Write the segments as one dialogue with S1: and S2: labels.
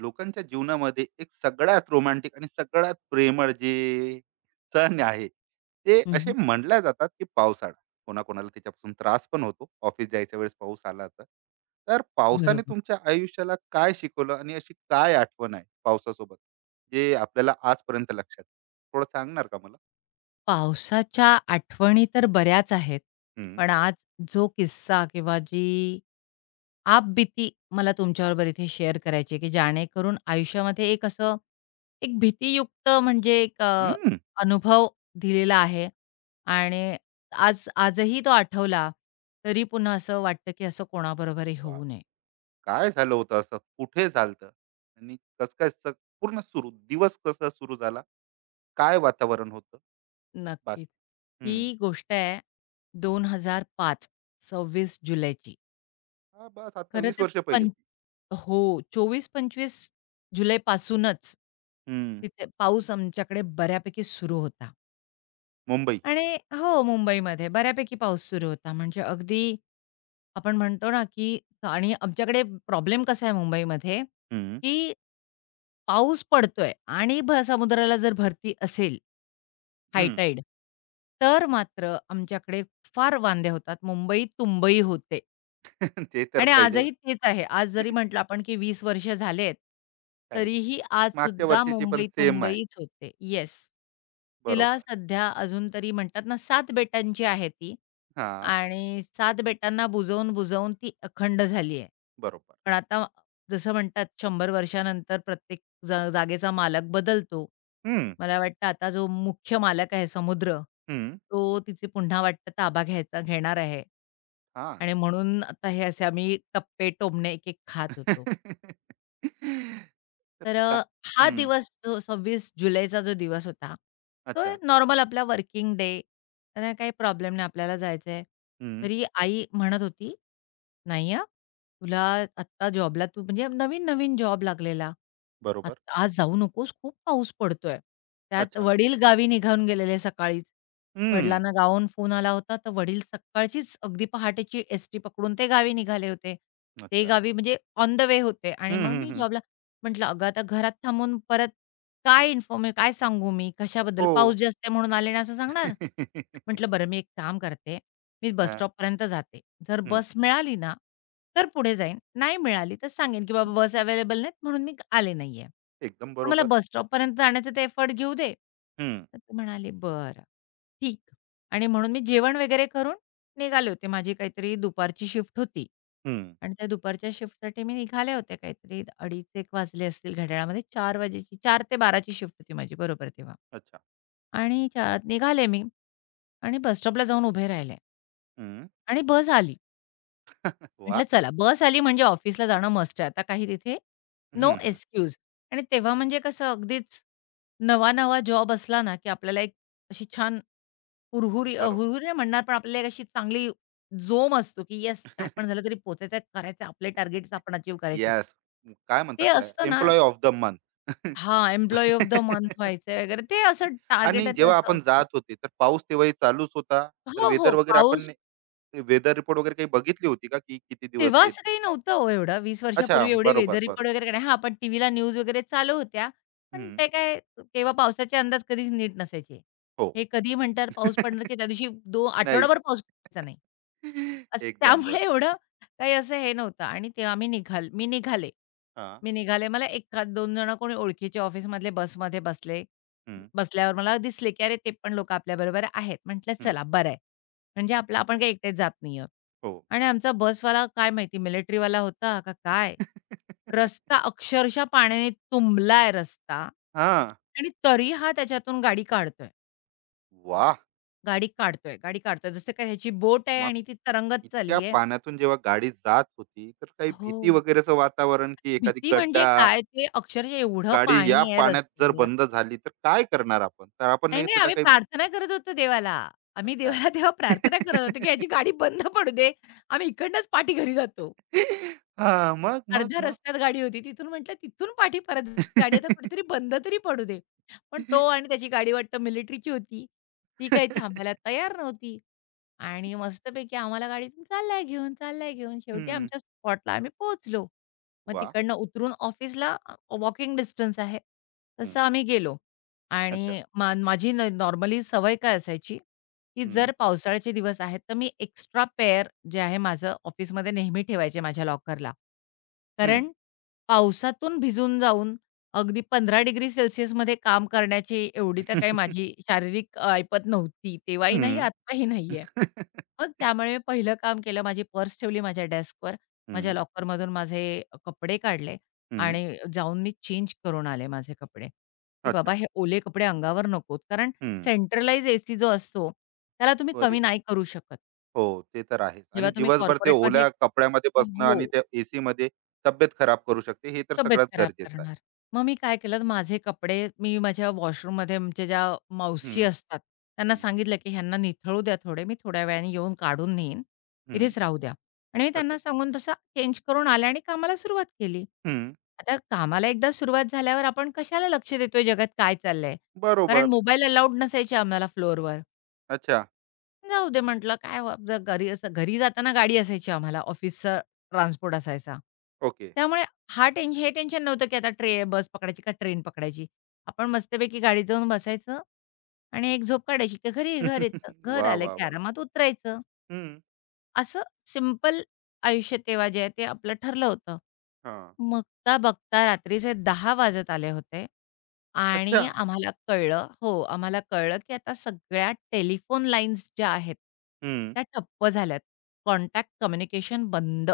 S1: लोकांच्या जीवनामध्ये एक सगळ्यात रोमॅन्टिक आणि सगळ्यात प्रेमळ जे सण आहे, ते
S2: हं,
S1: असे
S2: हं.
S1: म्हणल्या जातात, की पावसाळा. कोणाकोणाला त्याच्यापासून त्रास पण होतो. ऑफिस जायच्या वेळेस पाऊस आला तर. तर पावसाने
S2: बरोबर.
S1: तुमच्या आयुष्याला काय शिकवलं आणि अशी काय आठवण आहे पावसासोबत, जे आपल्याला आजपर्यंत लक्षात आहे? थोडं सांगणार का मला?
S2: पावसाच्या आठवणी तर बऱ्याच आहेत.
S1: हं,
S2: पण आज जो किस्सा किंवा जी आपबीती मला तुमच्याबरोबर इथे शेअर करायची आहे, की जेणेकरून आयुष्यामध्ये एक असं एक भीतीयुक्त म्हणजे एक
S1: हं.
S2: अनुभव दिलेला आहे आणि आजही तो आठवला तरी पुन्हा असं वाटतं, की असं कोणाबरोबरही
S1: बाप!
S2: होऊ नये.
S1: काय झालं होतं असं? कुठे झालं आणि कसं काय स पूर्ण दिवस कसा सुरू झाला? काय वातावरण होतं?
S2: नक्कीच.
S1: बाकी.
S2: ही
S1: हं.
S2: गोष्ट आहे 2005 26 जुलैची.
S1: हां, बस आता
S2: खरं
S1: 20
S2: तर
S1: वर्ष
S2: पं
S1: पहिलेची.
S2: हो, 24-25 जुलैपासूनच
S1: हं.
S2: तिथे पाऊस आमच्याकडे बऱ्यापैकी सुरू होता.
S1: मुंबई.
S2: आणि हो, मुंबईमध्ये बऱ्यापैकी पाऊस सुरू होता. म्हणजे अगदी आपण म्हणतो ना, की आणि आमच्याकडे प्रॉब्लेम कसा आहे मुंबईमध्ये,
S1: हं,
S2: की पाऊस पडतोय आणि समुद्राला जर भरती असेल, हाय
S1: हं.
S2: तर मात्र आमच्याकडे फार वांदे होतात. मुंबई तुंबई होते.
S1: ते तर
S2: आणि
S1: पहिले
S2: आजही तेच आहे. आज जरी म्हटलं आपण की 20 वर्ष झालेत,
S1: काही नाही.
S2: तरीही आज
S1: मागच्या
S2: सुद्धा
S1: वर्षीची पण
S2: मुंबई
S1: सेम आहे.
S2: तुंबईच होते. येस. तिला
S1: बरोबर.
S2: सध्या अजून तरी म्हणतात ना 7 बेटांची आहे ती
S1: हां,
S2: आणि 7 बेटांना बुजवून-बुजवून ती अखंड झाली आहे.
S1: बरोबर.
S2: पण आता जसं म्हणतात 100 वर्षानंतर प्रत्येक जागेचा मालक बदलतो.
S1: हं,
S2: मला वाटतं आता जो मुख्य मालक आहे समुद्र,
S1: हं.
S2: तो तिची पुन्हा वाटतं ताबा घ्यायचा घेणार आहे.
S1: छान.
S2: आणि म्हणून आता हे असे आम्ही टप्पे, टोमणे एक-एक खात होतो.
S1: तर
S2: तर
S1: का.
S2: हा
S1: हं.
S2: दिवस जो 26 जुलैचा जो दिवस होता, तो
S1: अच्छा.
S2: नॉर्मल आपला वर्किंग डे. तर काही प्रॉब्लेम नाही आपल्याला जायचंय.
S1: हं.
S2: तरी आई म्हणत होती, "नाही हां, तुला आत्ता जॉबला तू म्हणजे नवीन-नवीन जॉब लागलेला. आत
S1: बरोबर.
S2: आज जाऊ नकोस, खूप पाऊस पडतोय." त्यात
S1: अच्छा.
S2: वडील गावी निघून गेलेले सकाळीच.
S1: हं.
S2: वडिलांना गावाहून फोन आला होता, तर वडील सकाळचीच अगदी पहाटेची एसटी पकडून ते गावी निघाले होते. ते
S1: अच्छा.
S2: गावी म्हणजे ऑन द वे होते
S1: हं,
S2: आणि मग
S1: हं,
S2: मी
S1: हं.
S2: जॉबला म्हटलं, "अगं, आता घरात थांबून परत काय काय सांगू मी? कशाबद्दल?
S1: हो.
S2: पाऊस जास्त आहे म्हणून आले नाही असं सांगणार?" म्हटलं, "बरं, मी एक काम करते, मी बस
S1: हां.
S2: स्टॉपपर्यंत जाते. जर
S1: हं.
S2: बस मिळाली ना, तर पुढे जाईन. नाही मिळाली तर सांगेन, की बाबा बस अवेलेबल नाहीत म्हणून मी आले नाहीये.
S1: एकदम
S2: पण मला
S1: बरोबर.
S2: बस स्टॉपपर्यंत जाण्याचा ते एफर्ट घेऊ दे."
S1: हं,
S2: तर ते म्हणाले, "बरं, ठीक." आणि म्हणून मी जेवण वगैरे करून निघाले होते. माझी काहीतरी दुपारची शिफ्ट होती
S1: हं.
S2: आणि त्या दुपारच्या शिफ्टसाठी मी निघाले होते काहीतरी 2:30-1 वाजले असतील घड्याळामध्ये. 4 वाजेची 4 ते 12 शिफ्ट होती माझी बरोबर तेव्हा.
S1: अच्छा.
S2: आणि चार निघाले मी आणि बस स्टॉपला जाऊन उभे राहिले
S1: हं.
S2: आणि बस आली.
S1: वाह!
S2: म्हटलं चला बस आली म्हणजे ऑफिसला जाणं मस्ट आहे. आता काही तिथे नो
S1: हं.
S2: एक्सक्यूज. आणि तेव्हा म्हणजे कसं अगदीच नवा-नवा जॉब असला ना, की आपल्याला एक अशी छान हुरहुरी
S1: बरोबर.
S2: हुरहुरी नाही म्हणणार, पण आपल्याला एक अशी चांगली जोम असतो, की येस काय पण झालं तरी पोचायचं आहे, करायचं आपले टार्गेट्स आपण अचीव्ह करायचे
S1: येस. काय म्हणतात
S2: ते
S1: त्याला?
S2: असतं ना.
S1: Employee of the month.
S2: हां, एम्प्लॉयी ऑफ द मंथ व्हायचंय वगैरे ते असं
S1: आणि
S2: टार्गेटेड
S1: जेव्हा
S2: असं
S1: आपण
S2: असतं.
S1: जात होते, तर पाऊस तेव्हाही चालूच होता. तर
S2: हो,
S1: वेदर
S2: हो.
S1: वगैरे
S2: पाऊस
S1: आपण, वेदर रिपोर्ट वगैरे काही बघितली होती का, की किती दिवस
S2: तेव्हा
S1: येईल?
S2: असं काही नव्हतं हो एवढं. 20
S1: अच्छा.
S2: वर्षापूर्वी एवढे वेदर
S1: बरोबर, बरोबर.
S2: रिपोर्ट वगैरे काय नाही. हां, पण टीव्हीला न्यूज वगैरे चालू होत्या. पण
S1: हं.
S2: ते काय तेव्हा पावसाचे अंदाज कधीच नीट नसायचे.
S1: हो.
S2: हे कधी म्हणतात पाऊस पडणार, की त्यादिवशी
S1: नाही.
S2: आठवडाभर पाऊस पडायचा नाही. असं
S1: एकदम
S2: त्यामुळे
S1: बरोबर.
S2: एवढं काही असं हे नव्हतं आणि तेव्हा आम्ही मी निघाले.
S1: हां.
S2: मी निघाले. मला एखाद 2 जण कोणी ओळखीचे ऑफिसमधले बसमध्ये बसले.
S1: हं,
S2: बसल्यावर मला दिसले, की अरे ते पण लोकं आपल्याबरोबर आहेत. म्हटलं
S1: हं.
S2: चला बरं आहे. म्हणजे आपलं आपण काही एकटेच जात नाही आहोत.
S1: हो.
S2: आणि आमचा बसवाला काय माहिती मिलिटरीवाला होता का काय? रस्ता अक्षरशः पाण्याने तुंबलाय रस्ता
S1: हां.
S2: आणि तरी हा त्याच्यातून गाडी काढतोय,
S1: वाह!
S2: गाडी काढतोय, गाडी काढतोय. जसं काय ह्याची बोट आहे
S1: मग
S2: आणि ती तरंगत
S1: इतक्या
S2: चालली आहे.
S1: पाण्यातून जेव्हा गाडी जात होती, तर काही
S2: हो.
S1: भीती वगैरेचं वातावरण, की एखादी
S2: भीती
S1: गड्डा,
S2: म्हणजे काय ते अक्षरशः एवढं
S1: गाडी या
S2: पाणी आहे
S1: पाण्यात जर
S2: रस्त्यावर.
S1: बंद झाली तर काय करणार आपण? तर आपण
S2: नाही,
S1: नाही
S2: नाही
S1: तिला
S2: आम्ही
S1: काही.
S2: प्रार्थना करत होतो देवाला. आम्ही
S1: अच्छा.
S2: देवाला तेव्हा प्रार्थना करत होतो, की ह्याची गाडी बंद पडू दे. आम्ही इकडनंच पाठी घरी जातो.
S1: हां. मग, मग,
S2: अर्ध्या
S1: मग.
S2: रस्त्यात गाडी होती. तिथून म्हटलं तिथून पाठी परत गाडी आता कुठेतरी बंद तरी पडू दे. पण तो आणि त्याची गाडी वाटतं मिलिटरीची होती. ती काही थांबायला तयार नव्हती. आणि मस्तपैकी आम्हाला गाडीतून चाललाय घेऊन, चाललाय घेऊन. शेवटी
S1: हं.
S2: आमच्या स्पॉटला आम्ही पोहोचलो. मग
S1: वाह!
S2: तिकडनं उतरून ऑफिसला वॉकिंग डिस्टन्स आहे.
S1: हं.
S2: तसं आम्ही गेलो.
S1: अच्छा.
S2: आणि माझी नॉर्मली सवय काय असायची, की
S1: हं,
S2: जर पावसाळ्याचे दिवस आहेत, तर मी एक्स्ट्रा पेअर जे आहे माझं ऑफिसमध्ये नेहमी ठेवायचे माझ्या लॉकरला.
S1: हं.
S2: कारण पावसातून भिजून जाऊन अगदी 15 डिग्री सेल्सियसमध्ये काम करण्याची एवढी तर काही माझी शारीरिक ऐपत नव्हती. तेव्हाही नाही,
S1: हं.
S2: आत्ताही नाहीये. मग त्यामुळे मी पहिलं काम केलं माझी पर्स ठेवली माझ्या डेस्कवर.
S1: हं,
S2: माझ्या
S1: हं.
S2: लॉकरमधून माझे कपडे काढले आणि जाऊन मी चेंज करून आले माझे कपडे, की बाबा
S1: अच्छा.
S2: हे ओले कपडे अंगावर नकोत. कारण
S1: हं.
S2: सेंट्रलाइज एसी जो असतो त्याला तुम्ही कमी
S1: बरी.
S2: नाही करू शकत.
S1: हो, ते तर आहेच आणि
S2: जेव्हा तुम्ही
S1: दिवसभर ते
S2: कॉर्पोरेटमध्ये.
S1: ओल्या कपड्यामध्ये बसणं
S2: हो,
S1: आणि त्या एसीमध्ये तब्येत खराब करू शकते. हे तर
S2: तब्येत
S1: सगळ्यात
S2: खराब
S1: गरजेचं आहे.
S2: करणार. मग मी काय केलं, माझे कपडे मी माझ्या वॉशरूममध्ये आमच्या ज्या
S1: हं,
S2: मावशी असतात, त्यांना
S1: हं, हं.
S2: सांगितलं, की "ह्यांना निथळू द्या थोडे, मी थोड्या वेळाने येऊन काढून नेईन, इथेच राहू द्या." आणि मी
S1: अच्छा.
S2: त्यांना सांगून तसं चेंज करून आले आणि कामाला सुरुवात केली.
S1: हं.
S2: आता कामाला एकदा सुरुवात झाल्यावर आपण कशाला लक्ष देतोय जगात काय चाललंय? कारण
S1: बरोबर.
S2: मोबाईल अलाऊड नसायचे आम्हाला फ्लोअरवर.
S1: अच्छा.
S2: जाऊ दे म्हटलं काय व जर घरी असं घरी जाताना गाडी असायची आम्हाला ऑफिसचा ट्रान्सपोर्ट असायचा.
S1: ओके.
S2: त्यामुळे हा टेन हे टेन्शन नव्हतं, की आता बस पकडायची का ट्रेन पकडायची. आपण मस्तपैकी गाडीत जाऊन बसायचं आणि एक झोप काढायची, की घरी घर येतं. घर
S1: वा
S2: आलं
S1: वा
S2: की
S1: वा.
S2: आरामात उतरायचं.
S1: हम्म.
S2: असं सिंपल आयुष्य तेव्हा जे आहे ते आपलं ठरलं होतं.
S1: हा.
S2: बघता, बघता रात्रीचे 10 वाजत आले होते
S1: अच्छा.
S2: आणि हां. आम्हाला कळलं हो, आम्हाला कळलं, की आता सगळ्या टेलिफोन लाईन्स ज्या आहेत,
S1: हम्म.
S2: त्या ठप्प झाल्यात. कॉन्टॅक्ट कम्युनिकेशन बंद.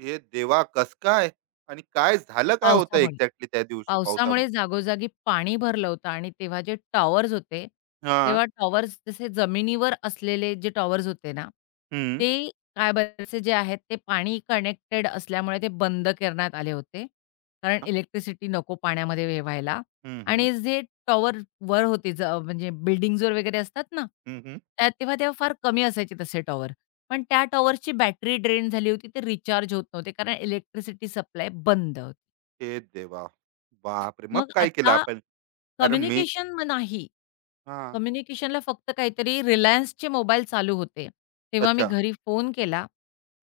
S1: हे देवा, कस काय? आणि काय झालं, काय होतं
S2: पावसामुळे.
S1: एक्झॅक्टली त्या दिवशी
S2: पावसामुळे
S1: पावसामुळे?
S2: जागोजागी पाणी भरलं होतं आणि तेव्हा जे टॉवर्स होते,
S1: हा.
S2: तेव्हा टॉवर्स जसे जमिनीवर असलेले जे टॉवर्स होते ना,
S1: हम्म.
S2: ते काय बरेचसे जे आहेत ते पाणी कनेक्टेड असल्यामुळे ते बंद करण्यात आले होते. कारण
S1: हा?
S2: इलेक्ट्रिसिटी नको पाण्यामध्ये हे व्हायला.
S1: हम्म. हम्म.
S2: आणि जे टॉवरवर होते म्हणजे बिल्डिंग्सवर वगैरे असतात ना,
S1: हम्म.
S2: त्या तेव्हा तेव्हा फार कमी असायचे तसे टॉवर. पण त्या टॉवरची बॅटरी ड्रेन झाली होती. ते रिचार्ज होत नव्हते कारण इलेक्ट्रिसिटी सप्लाय बंद होती.
S1: हे देवा. बापरे, मग
S2: मग
S1: काय केलं
S2: आता
S1: आपण? कारण मी.
S2: कम्युनिकेशन मग नाही.
S1: हा.
S2: कम्युनिकेशनला फक्त काहीतरी रिलायन्सचे मोबाईल चालू होते. तेव्हा मी
S1: अच्छा.
S2: घरी फोन केला.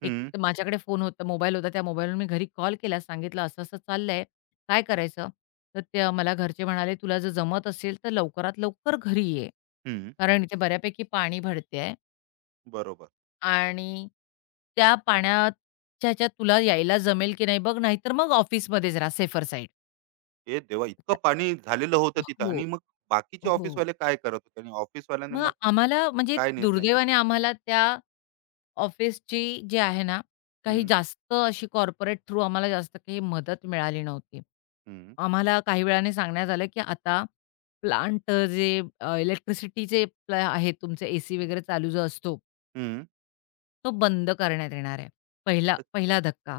S2: एक
S1: हम्म.
S2: तर माझ्याकडे फोन होता, मोबाईल होता. त्या मोबाईलवरून मी घरी कॉल केला. सांगितलं, "असं-असं चाललंय. काय करायचं?" तर ते मला घरचे म्हणाले, "तुला जर जमत असेल तर लवकरात लवकर घरी ये.
S1: हम्म.
S2: कारण इथे बऱ्यापैकी पाणी भरतंय
S1: बरोबर.
S2: आणि त्या पाण्याच्या ह्याच्यात तुला यायला जमेल की नाही बघ, नाहीतर मग ऑफिसमध्येच राहा सेफर साइड."
S1: हे देवा, इतकं पाणी झालेलं होतं तिथं
S2: हो,
S1: आणि मग बाकीचे
S2: हो.
S1: ऑफिसवाले काय करत होते आणि ऑफिसवाल्याने
S2: मग
S1: मग
S2: आम्हाला म्हणजे
S1: काय निर्णय
S2: दुर्दैवाने
S1: घेतला?
S2: आम्हाला त्या ऑफिसची जी आहे ना, काही
S1: हम्म.
S2: जास्त अशी कॉर्पोरेट थ्रू आम्हाला जास्त काही मदत मिळाली नव्हती.
S1: हम्म.
S2: आम्हाला काही वेळाने सांगण्यात आलं, की आता प्लांट जे इलेक्ट्रिसिटीचे आहे तुमचे एसी वगैरे चालू जो असतो
S1: हम्म.
S2: तो बंद करण्यात येणार आहे. पहिला
S1: अ-
S2: पहिला धक्का.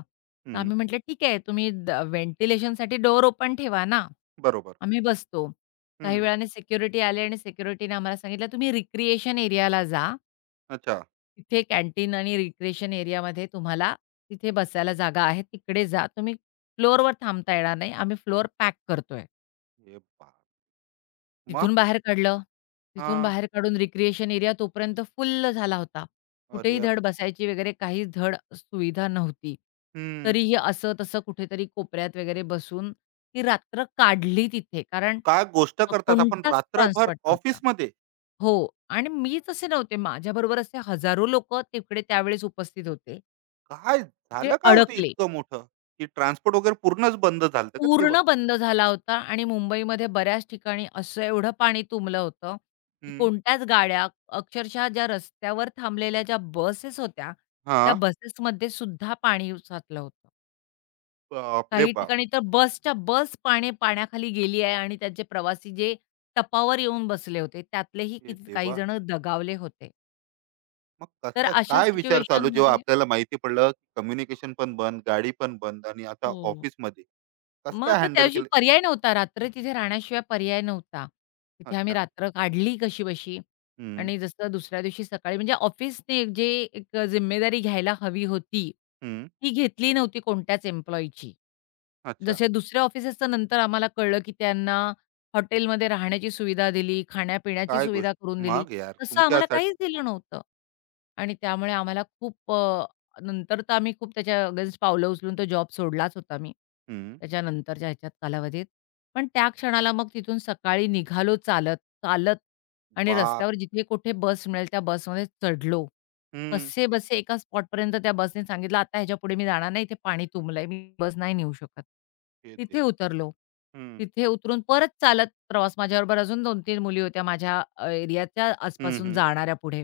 S2: तर
S1: हम्म.
S2: आम्ही म्हटलं, "ठीक आहे, तुम्ही व्हेंटिलेशनसाठी डोअर ओपन ठेवा ना.
S1: बरोबर.
S2: आम्ही बसतो." काही
S1: हम्म.
S2: वेळाने सिक्युरिटी आले आणि सिक्युरिटीने आम्हाला सांगितलं, "तुम्ही रिक्रिएशन एरियाला जा.
S1: अच्छा.
S2: तिथे कॅन्टीन आणि रिक्रिएशन एरियामध्ये तुम्हाला तिथे बसायला जागा आहे. तिकडे जा. तुम्ही फ्लोअरवर थांबता येणार नाही. आम्ही फ्लोअर पॅक करतोय."
S1: हे बाप! मग?
S2: तिथून बाहेर काढलं. तिथून
S1: हां.
S2: बाहेर काढून रिक्रिएशन एरिया तोपर्यंत फुल्ल झाला होता. कुठेही
S1: अरे.
S2: धड बसायची वगैरे काही धड सुविधा नव्हती.
S1: हं.
S2: तरीही असं-तसं कुठेतरी कोपऱ्यात वगैरे बसून ती रात्र काढली तिथे. कारण
S1: काय गोष्ट करतात. आपण
S2: कोणताच
S1: रात्रभर
S2: ट्रान्सपोर्ट नव्हता.
S1: ऑफिसमध्ये.
S2: हो. आणि मीच असे नव्हते, माझ्याबरोबर असे हजारो लोकं तिकडे त्यावेळेस उपस्थित होते,
S1: काय
S2: जे
S1: झालं, काय होतं
S2: अडकले.
S1: इतकं मोठं? की ट्रान्सपोर्ट वगैरे पूर्णच बंद झालं का तेव्हा?
S2: पूर्ण बंद झाला होता आणि मुंबईमध्ये बऱ्याच ठिकाणी असं एवढं पाणी तुंबलं होतं, की
S1: हं.
S2: कोणत्याच गाड्या अक्षरशः ज्या रस्त्यावर थांबलेल्या ज्या बसेस होत्या, त्या
S1: हां.
S2: बसेसमध्ये सुद्धा पाणी साचलं होतं.
S1: बापरे
S2: काही
S1: बाप!
S2: ठिकाणी तर बसच्या बस पाणी पाण्याखाली गेली आहे आणि त्याचे प्रवासी जे टपावर येऊन बसले होते, त्यातलेही
S1: हे
S2: किती काही
S1: देवा!
S2: जण दगावले होते.
S1: मग
S2: तर
S1: कसं काय,
S2: अशा
S1: काय विचार चालू जेव्हा
S2: सिच्युएशनमध्ये.
S1: आपल्याला माहिती पडलं की कम्युनिकेशन पण बंद, गाडी पण बंद आणि आता
S2: हो.
S1: ऑफिसमध्ये. कसं
S2: मग
S1: काय
S2: आता
S1: हँडल
S2: त्याऐवजी
S1: केलं?
S2: पर्याय नव्हता. रात्र तिथे राहण्याशिवाय पर्याय नव्हता. तिथे आम्ही
S1: अच्छा.
S2: रात्र काढली कशीबशी
S1: हं,
S2: आणि जसं दुसऱ्या दिवशी सकाळी म्हणजे ऑफिसने जे एक जिम्मेदारी घ्यायला हवी होती,
S1: हं.
S2: ती घेतली नव्हती कोणत्याच एम्प्लॉयीची.
S1: अच्छा.
S2: जसे दुसऱ्या ऑफिसेसचं नंतर आम्हाला कळलं, की त्यांना हॉटेलमध्ये राहण्याची सुविधा दिली, खाण्यापिण्याची
S1: काय गोष्ट?
S2: सुविधा करून दिली.
S1: मग यार
S2: तसं आम्हाला
S1: तुमच्यासाठी.
S2: काहीच दिलं नव्हतं आणि त्यामुळे आम्हाला खूप नंतर तर आम्ही खूप त्याच्या अगेन्स्ट पावलं उचलून तो जॉब सोडलाच होता मी,
S1: हं.
S2: त्याच्यानंतरच्या ह्याच्यात कालावधीत. पण त्या क्षणाला मग तिथून सकाळी निघालो चालत, चालत आणि
S1: बाप!
S2: रस्त्यावर जिथे कुठे बस मिळेल त्या बसमध्ये चढलो.
S1: हं.
S2: कसेबसे एका स्पॉटपर्यंत त्या बसने सांगितलं, "आता ह्याच्यापुढे मी जाणार नाही, इथे पाणी तुंबलंय, मी बस नाही नेऊ शकत."
S1: हे
S2: तिथे
S1: देवा!
S2: उतरलो.
S1: हं.
S2: तिथे उतरून परत चालत प्रवास माझ्याबरोबर अजून 2-3 मुली होत्या माझ्या एरियाच्या
S1: हं,
S2: आसपासून
S1: हं.
S2: जाणाऱ्या पुढे.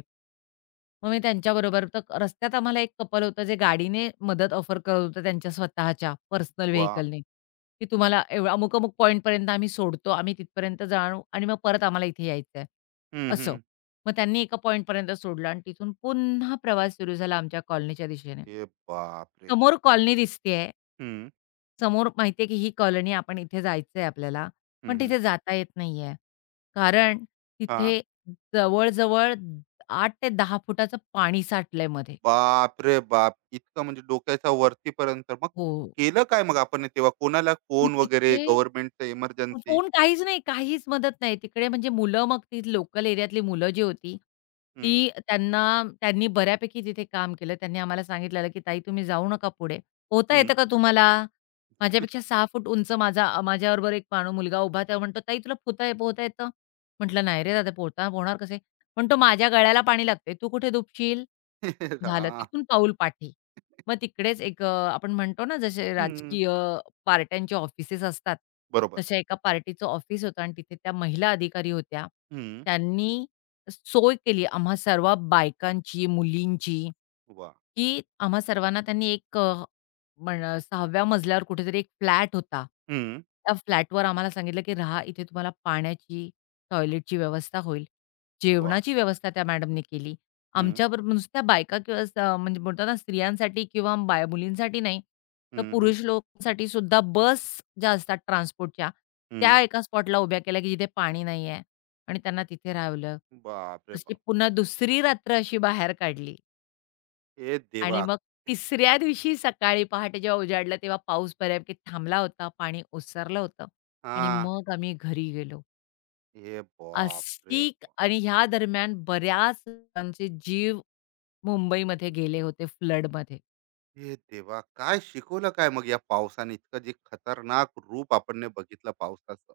S2: मग मी त्यांच्याबरोबर तर रस्त्यात आम्हाला एक कपल होतं, जे गाडीने मदत ऑफर करत होतं त्यांच्या स्वतःच्या पर्सनल
S1: वाह!
S2: व्हेईकलने, की तुम्हाला अमुक-अमुक पॉइंटपर्यंत आम्ही सोडतो. आम्ही तिथपर्यंत जाणू आणि मग परत आम्हाला इथे यायचं आहे,
S1: हं,
S2: असं.
S1: हं.
S2: मग त्यांनी एका पॉइंटपर्यंत सोडलं आणि तिथून पुन्हा प्रवास सुरू झाला आमच्या कॉलनीच्या दिशेने.
S1: ए बापरे!
S2: समोर कॉलनी दिसतीये
S1: हं.
S2: समोर माहिती की ही कॉलनी आपण इथे जायचंय आपल्याला,
S1: हं,
S2: पण
S1: हं.
S2: तिथे जाता येत नाहीये. कारण
S1: हां.
S2: तिथे जवळ-जवळ 8 ते 10 फुटाचं पाणी साठलंय मध्ये.
S1: बाप रे बाप! इतकं म्हणजे डोक्याच्या वरतीपर्यंत. मग
S2: हो.
S1: केलं काय मग आपण हे तेव्हा? कोणाला
S2: मग
S1: फोन वगैरे,
S2: तिथे
S1: गव्हर्नमेंटचं इमर्जन्सी?
S2: फोन काहीच नाही, काहीच मदत नाही. तिकडे म्हणजे मुलं मग ती लोकल एरियातली मुलं जी होती,
S1: हं.
S2: ती त्यांना त्यांनी बऱ्यापैकी तिथे काम केलं. त्यांनी आम्हाला सांगितलेलं, की "ताई तुम्ही जाऊ नका पुढे. पोहता
S1: हं.
S2: येतं का तुम्हाला?" माझ्यापेक्षा 6 फूट उंच माझा माझ्याबरोबर एक मुलगा उभा तेव्हा म्हणतो, "ताई तुला पोहता पोहता येतं?" म्हटलं, "नाही रे दादा पोहणार कसे?" म्हणतो, "माझ्या गळ्याला पाणी लागतंय. तू कुठे डुबशील?"
S1: हां.
S2: झालं
S1: हं.
S2: तिथून पाऊल पाठी. मग तिकडेच एक आपण म्हणतो ना जसे राजकीय पार्ट टाईमचे ऑफिसेस असतात,
S1: बरोबर.
S2: तशा एका पार्टीचं ऑफिस होतं आणि तिथे त्या महिला अधिकारी होत्या.
S1: हं.
S2: त्यांनी सोय केली आम्हा सर्व बायकांची, मुलींची.
S1: वाह!
S2: की आम्हा सर्वांना त्यांनी एक 6व्या मजल्यावर कुठेतरी एक फ्लॅट होता.
S1: हं.
S2: त्या फ्लॅटवर आम्हाला सांगितलं, की "राहा, इथे तुम्हाला पाण्याची, टॉयलेटची व्यवस्था होईल."
S1: वाह!
S2: जेवणाची व्यवस्था त्या मॅडमनी केली.
S1: हं.
S2: आमच्याबरोबर नुसत्या बायका किंवा म्हणजे बोलतात ना स्त्रियांसाठी किंवा बाया मुलींसाठी नाही, तर
S1: हं, हं.
S2: पुरुष लोकांसाठी सुद्धा बस ज्या असतात ट्रान्सपोर्टच्या,
S1: हं.
S2: त्या एका स्पॉटला उभ्या केल्या, की जिथे पाणी नाहीये आणि त्यांना तिथे राहवलं.
S1: बाप रे
S2: तशी
S1: बाप!
S2: पुन्हा दुसरी रात्र अशी बाहेर काढली.
S1: ए
S2: आणि
S1: देवा!
S2: मग तिसऱ्या दिवशी सकाळी पहाटे जेव्हा उजाडलं, तेव्हा पाऊस बऱ्यापैकी थांबला होता. पाणी ओसरलं होतं आणि
S1: हां.
S2: मग आम्ही घरी गेलो.
S1: ए बाप
S2: अशी
S1: रे बाप!
S2: आणि ह्या दरम्यान बऱ्याच लोकांचे जीव मुंबईमध्ये गेले होते फ्लडमध्ये.
S1: हे देवा! काय शिकवलं काय मग या पावसाने? इतकं जे खतरनाक रूप आपण ने बघितलं पावसाचं,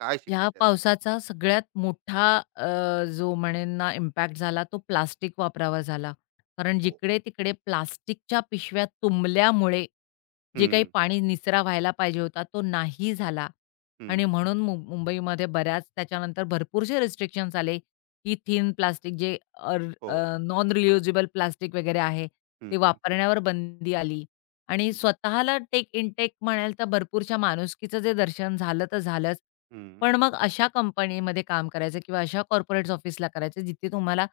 S1: काय शिकले
S2: ह्या
S1: त्या दिवशी?
S2: पावसाचा सगळ्यात मोठा अ, जो म्हणेन ना इम्पॅक्ट झाला तो प्लास्टिक वापरावा झाला. कारण
S1: हो.
S2: जिकडे-तिकडे प्लास्टिकच्या पिशव्या तुंबल्यामुळे जे काही
S1: हं,
S2: पाणी निचरा व्हायला पाहिजे होता तो नाही झाला आणि
S1: हं.
S2: म्हणून मुंबईमध्ये बऱ्याच त्याच्यानंतर भरपूरसे रिस्ट्रिक्शन्स आले, की थिन प्लास्टिक जे
S1: हो.
S2: नॉन रियुजेबल प्लास्टिक वगैरे आहे,
S1: हं,
S2: ते
S1: हं.
S2: वापरण्यावर बंदी आली आणि
S1: ब
S2: स्वतःला टेक इनटेक म्हणाल तर भरपूरशा माणुसकीचं जे दर्शन झालं तर झालंच.
S1: हं.
S2: पण मग अशा कंपनीमध्ये काम करायचं किंवा अशा कॉर्पोरेट्स ऑफिसला करायचं जिथे तुम्हाला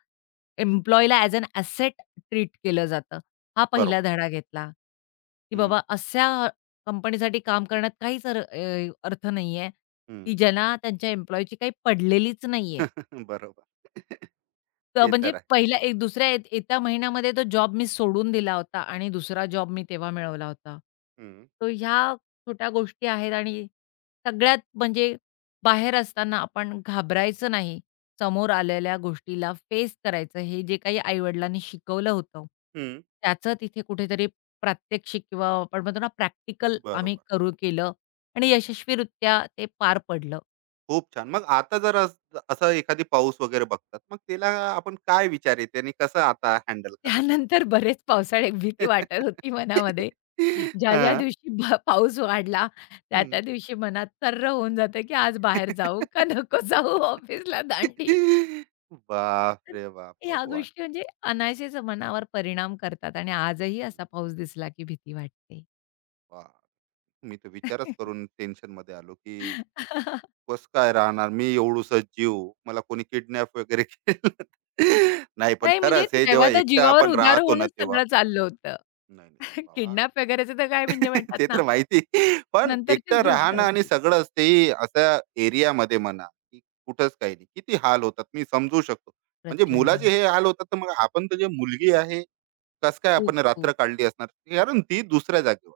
S2: एम्प्लॉईला ॲज अॅन ॲसेट ट्रीट केलं जातं. हा पहिला
S1: बरोबर.
S2: धडा घेतला, की
S1: हं,
S2: बाबा अशा कंपनीसाठी काम करण्यात काहीच अर्थ नाहीये, की
S1: हं.
S2: ज्यांना त्यांच्या एम्प्लॉईची काही पडलेलीच नाहीये.
S1: बरोबर.
S2: तर
S1: ते
S2: म्हणजे
S1: तर आहे.
S2: पहिल्या एक दुसऱ्या येत्या महिन्यामध्ये तो जॉब मी सोडून दिला होता आणि दुसरा जॉब मी तेव्हा मिळवला होता.
S1: हं,
S2: तर ह्या छोट्या गोष्टी आहेत आणि सगळ्यात म्हणजे बाहेर असताना आपण घाबरायचं नाही. समोर आलेल्या गोष्टीला फेस करायचं हे जे काही आई-वडिलांनी शिकवलं होतं,
S1: हं.
S2: त्याचं तिथे कुठेतरी प्रात्यक्षिक किंवा आपण म्हणतो ना प्रॅक्टिकल आम्ही
S1: बरोबर.
S2: केलं आणि यशस्वीरित्या ते पार पडलं.
S1: खूप छान. मग आता जर असा एखादी पाऊस वगैरे बघतात, मग त्याला आपण काय विचार येते आणि कसं आता हँडल करतात?
S2: त्यानंतर बरेच पावसाळ्यात भीती वाटत होती मनामध्ये. ज्या-ज्या
S1: हां.
S2: दिवशी पाऊस वाढला, त्या-त्या
S1: हं.
S2: दिवशी मनात तर्र होऊन जातं, की आज बाहेर जाऊ का नको जाऊ ऑफिसला दांडी.
S1: बाप
S2: तर
S1: रे बाप, हो,
S2: ह्या
S1: वाट.
S2: गोष्टी म्हणजे अनायसेच मनावर परिणाम करतात आणि आजही
S1: हम्म,
S2: असा पाऊस दिसला, की भीती वाटते.
S1: बाप. मी तर विचारच करून टेन्शन मध्ये आलो, की कस काय राहणार मी एवढूस जीव. मला कोणी किडनॅप वगैरे केलं तर. नाही, पण
S2: नाही म्हणजे
S1: खरंच हे
S2: तेव्हा
S1: जेव्हा
S2: तर
S1: एकटं
S2: जीवावर
S1: आपण
S2: उधार
S1: राहतो ना
S2: होऊनच
S1: तेव्हा.
S2: सगळं चाललं होतं.
S1: नाही नाही बाबा.
S2: किडनॅप वगैरेचं तर काय म्हणजे म्हणतात
S1: ते
S2: ना,
S1: तर माहिती. पण
S2: नंतरचीच
S1: एकटं
S2: गोष्ट
S1: राहणं आणि
S2: होती.
S1: सगळंच, तेही अशा एरियामध्ये म्हणा, की कुठंच काही नाही. किती हाल होतात मी समजू शकतो. म्हणजे
S2: प्रचंड
S1: मुलाचे
S2: हाल.
S1: हे हाल होतात, तर मग आपण तर जे मुलगी आहे, कसं काय
S2: खूप,
S1: आपण रात्र
S2: खूप.
S1: काढली असणार? कारण ती दुसऱ्या जागेवर.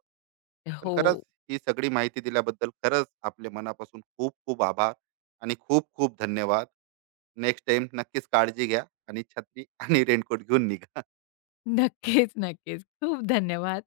S1: पण
S2: हो.
S1: खरंच ही सगळी माहिती दिल्याबद्दल खरंच आपले मनापासून खूप खूप आभार आणि खूप खूप धन्यवाद. नेक्स्ट टाईम नक्कीच काळजी घ्या आणि छत्री आणि रेनकोट घेऊन निघा.
S2: नक्कीच, नक्कीच. खूप धन्यवाद.